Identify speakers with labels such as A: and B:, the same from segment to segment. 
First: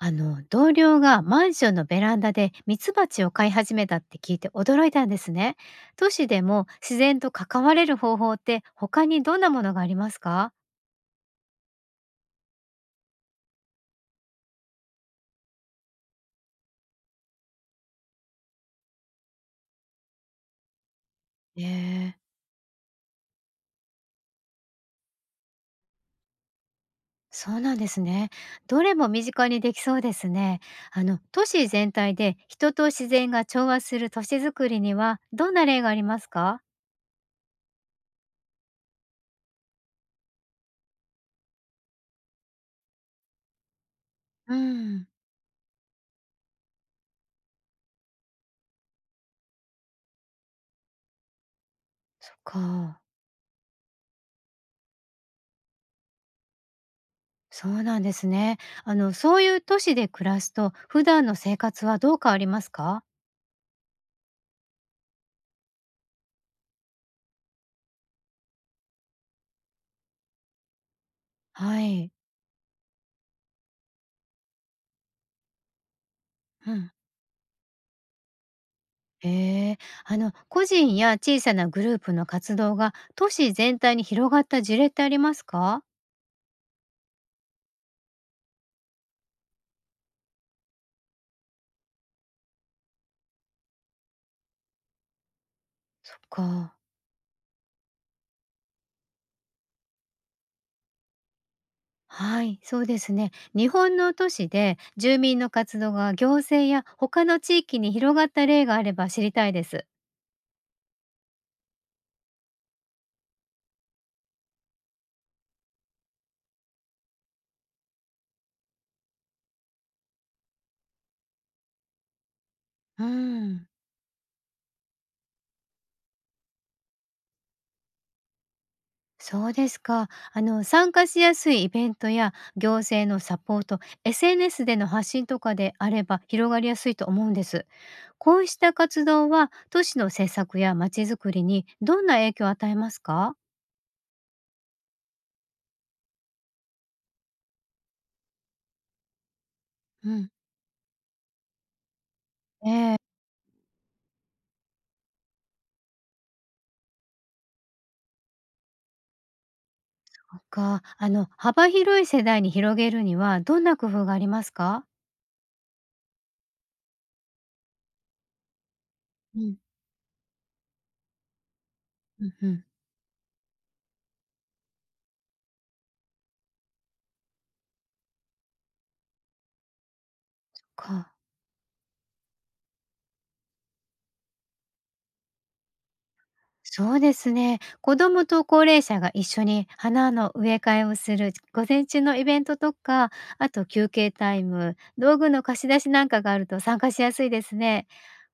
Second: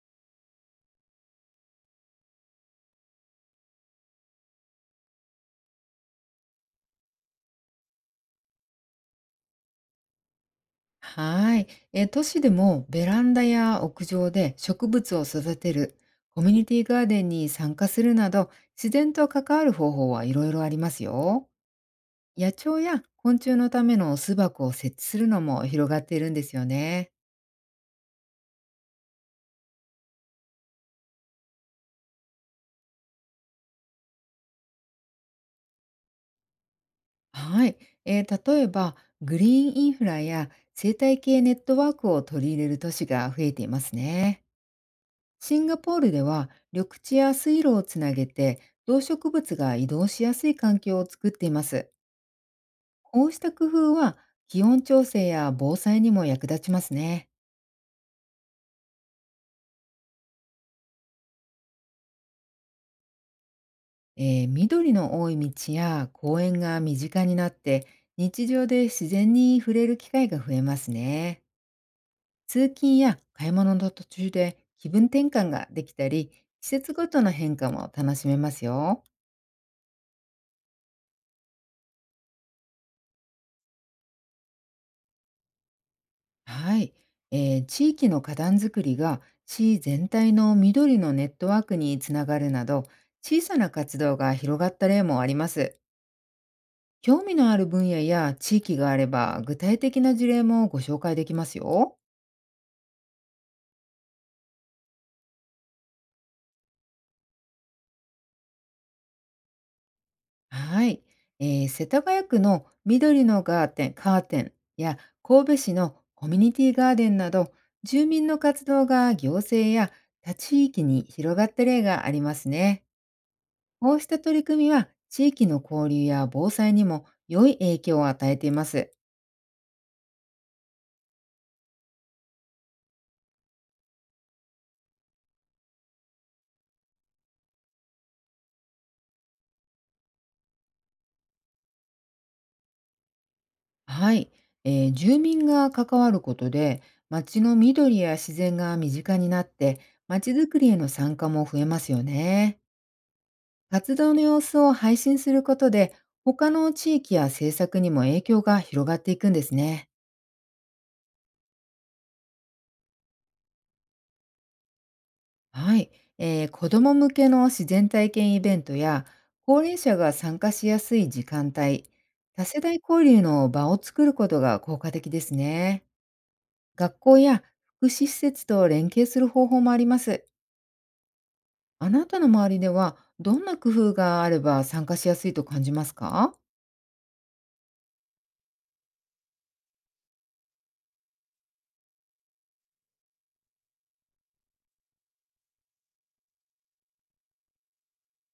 A: 同僚がマンションのベランダでミツバチを飼い始めたって聞いて驚いたんですね。都市でも自然と関われる方法って他にどんなものがありますか？
B: はい。都市でもベランダや屋上で植物を育てる、コミュニティガーデンに参加するなど、自然と関わる方法はいろいろありますよ。
A: ええ。
B: 野鳥や昆虫のための巣箱を設置するのも広がっているんですよね。
A: そうなんですね。どれも身近にできそうですね。都市全体で人と自然が調和する都市づくりにはどんな例がありますか？
B: はい。例えば、グリーンインフラや生態系ネットワークを取り入れる都市が増えていますね。
A: うん。
B: シンガポールでは、緑地や水路をつなげて、動植物が移動しやすい環境を作っています。
A: そっか。
B: こうした工夫は、気温調整や防災にも役立ちますね。
A: そうなんですね。そういう都市で暮らすと普段の生活はどう変わりますか？
B: 緑の多い道や公園が身近になって、日常で自然に触れる機会が増えますね。
A: はい。
B: 通勤や買い物の途中で気分転換ができたり、季
A: うん。
B: 節ごとの変化も楽しめますよ。
A: へえ。個人や小さなグループの活動が都市全体に広がった事例ってありますか？
B: はい、地域の花壇作りが市全体の緑のネットワークにつながるなど、小さな活動が広がった例もあります。
A: そっか。
B: 興味のある分野や地域があれば、具体的な事例もご紹介できますよ。
A: はい、そうですね。日本の都市で住民の活動が行政や他の地域に広がった例があれば知りたいです。
B: はい。世田谷区の緑のガーテン、カーテンや神戸市のコミュニティガーデンなど、住民の活動が行政や他地域に広がった例がありますね。
A: うん。
B: こうした取り組みは、地域の交流や防災にも良い影響を与えています。
A: そうですか。参加しやすいイベントや行政のサポート、SNS での発信とかであれば広がりやすいと思うんです。こうした活動は都市の政策やまちづくりにどんな影響を与えますか？
B: はい、住民が関わることで、町の緑や自然が身近になって、
A: うん。
B: 町づくりへの参加も増えますよね。
A: ええ。
B: 活動の様子を配信することで、他の地域や政策にも影響が広がっていくんですね。
A: そっか。幅広い世代に広げるにはどんな工夫がありますか？
B: はい、子ども向けの自然体験イベントや、
A: うん。
B: 高齢者が参加しやすい時間帯、
A: うん
B: 多
A: う
B: 世
A: ん。
B: 代交流の場を作ることが効果的ですね。学校や福祉施設と連携する方法もあります。
A: か。
B: あなたの周りではどんな工夫があれば参加しやすいと感じますか？
A: そうですね。子どもと高齢者が一緒に花の植え替えをする午前中のイベントとか、あと休憩タイム道具の貸し出しなんかがあると参加しやすいですね。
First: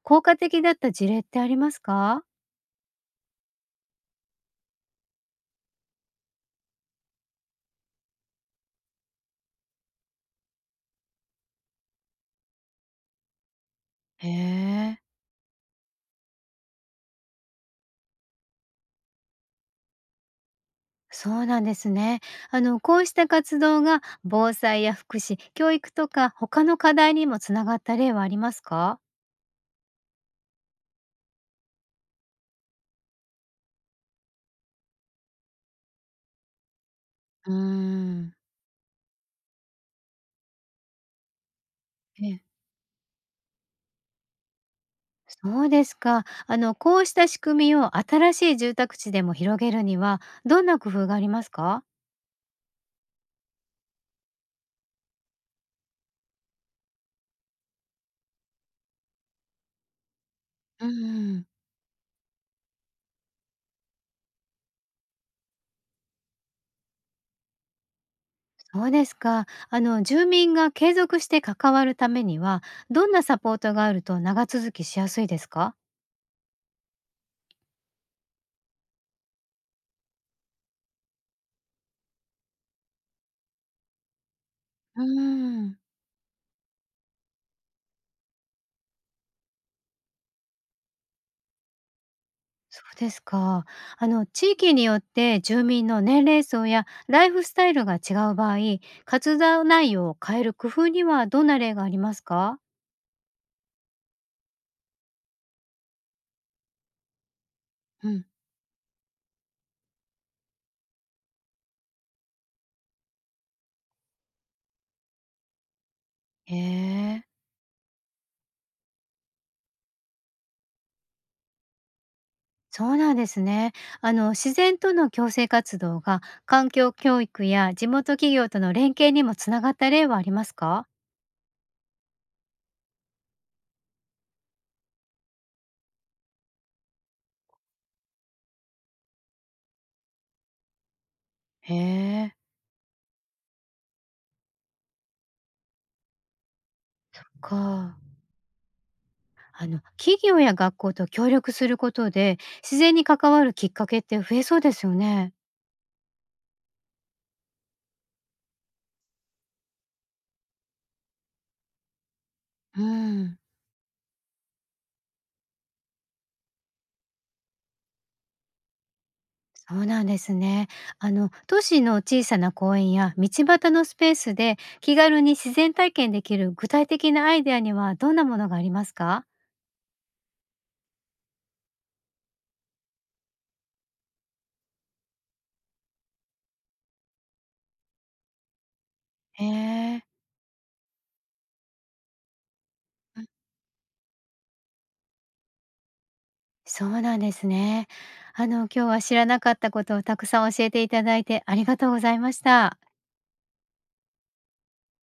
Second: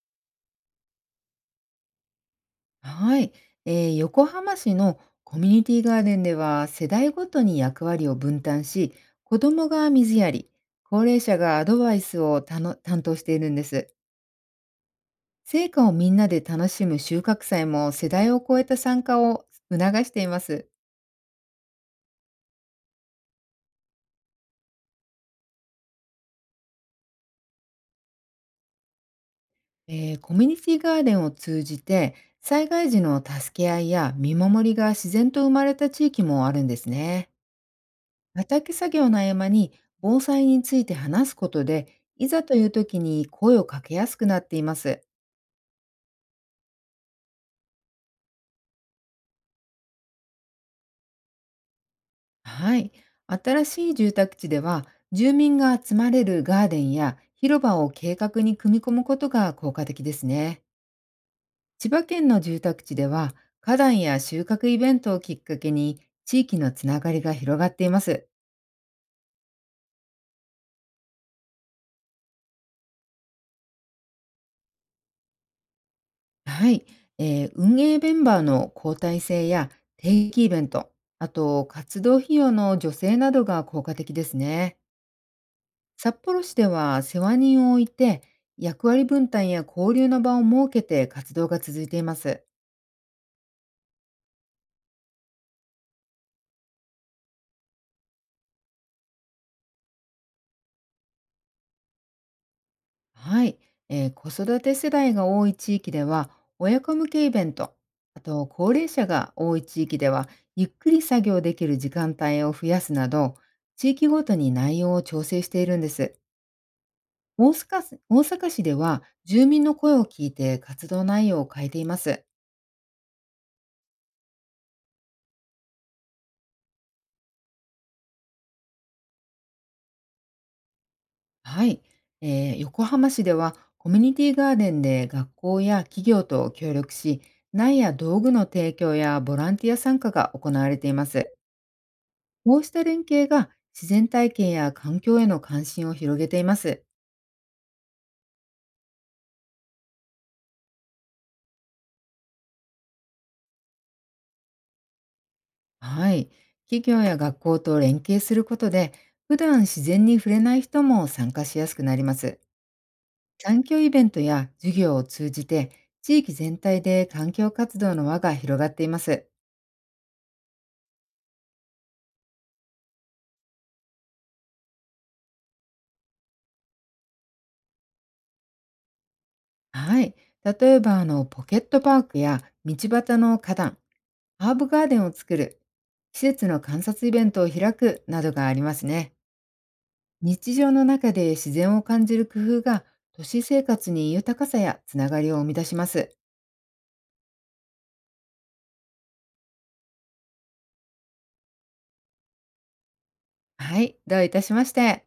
A: 効果的だった事例ってありますか？
B: はい、横浜市のコミュニティガーデンでは世代ごとに役割を分担し、子どもが水やり、高齢者がアドバイスを担当しているんです。
A: へえ。
B: 成果をみんなで楽しむ収穫祭も、世代を超えた参加を促しています。
A: そうなんですね。こうした活動が防災や福祉、教育とか他の課題にもつながった例はありますか？
B: コミュニティガーデンを通じて、災害時の助け合いや見守りが自然と生まれた地域もあるんですね。
A: うーん。
B: 畑作業の合間に防災について話すことで、
A: え
B: い
A: え。
B: ざという時に声をかけやすくなっています。
A: そうですか。こうした仕組みを新しい住宅地でも広げるには、どんな工夫がありますか？
B: はい。新しい住宅地では、住民が集まれるガーデンや広場を計画に組み込むことが効果的ですね。
A: うん。
B: 千葉県の住宅地では、花壇や収穫イベントをきっかけに、地域のつながりが広がっています。
A: そうですか。住民が継続して関わるためには、どんなサポートがあると長続きしやすいですか？
B: はい、運営メンバーの交代制や定期イベント、あと活動費用の助成などが効果的ですね。
A: うん。
B: 札幌市では世話人を置いて、役割分担や交流の場を設けて活動が続いています。
A: そうですか。地域によって住民の年齢層やライフスタイルが違う場合、活動内容を変える工夫にはどんな例がありますか？
B: はい、子育て世代が多い地域では親子向けイベント、
A: う
B: あ
A: ん。
B: と高齢者が多い地域ではゆっくり作業できる時間帯を増やすなど、地域ごとに内容を調整しているんです。
A: へえ。
B: 大阪市では、住民の声を聞いて活動内容を変えています。
A: そうなんですね。自然との共生活動が環境教育や地元企業との連携にもつながった例はありますか？
B: はい。横浜市では、コミュニティガーデンで学校や企業と協力し、苗や道具の提供やボランティア参加が行われています。
A: へえ。
B: こうした連携が、自然体験や環境への関心を広げています。
A: か。企業や学校と協力することで自然に関わるきっかけって増えそうですよね。
B: はい。企業や学校と連携することで、普段自然に触れない人も参加しやすくなります。
A: うん。
B: 環境イベントや授業を通じて、地域全体で環境活動の輪が広がっています。
A: そうなんですね。都市の小さな公園や道端のスペースで気軽に自然体験できる具体的なアイデアにはどんなものがありますか？
B: はい。例えば、ポケットパークや道端の花壇、ハーブガーデンを作る、季節の観察イベントを開くなどがありますね。
A: へえ。
B: 日常の中で自然を感じる工夫が、都市生活に豊かさやつながりを生み出します。
A: そうなんですね。今日は知らなかったことをたくさん教えていただいてありがとうございました。
B: はい。どういたしまして。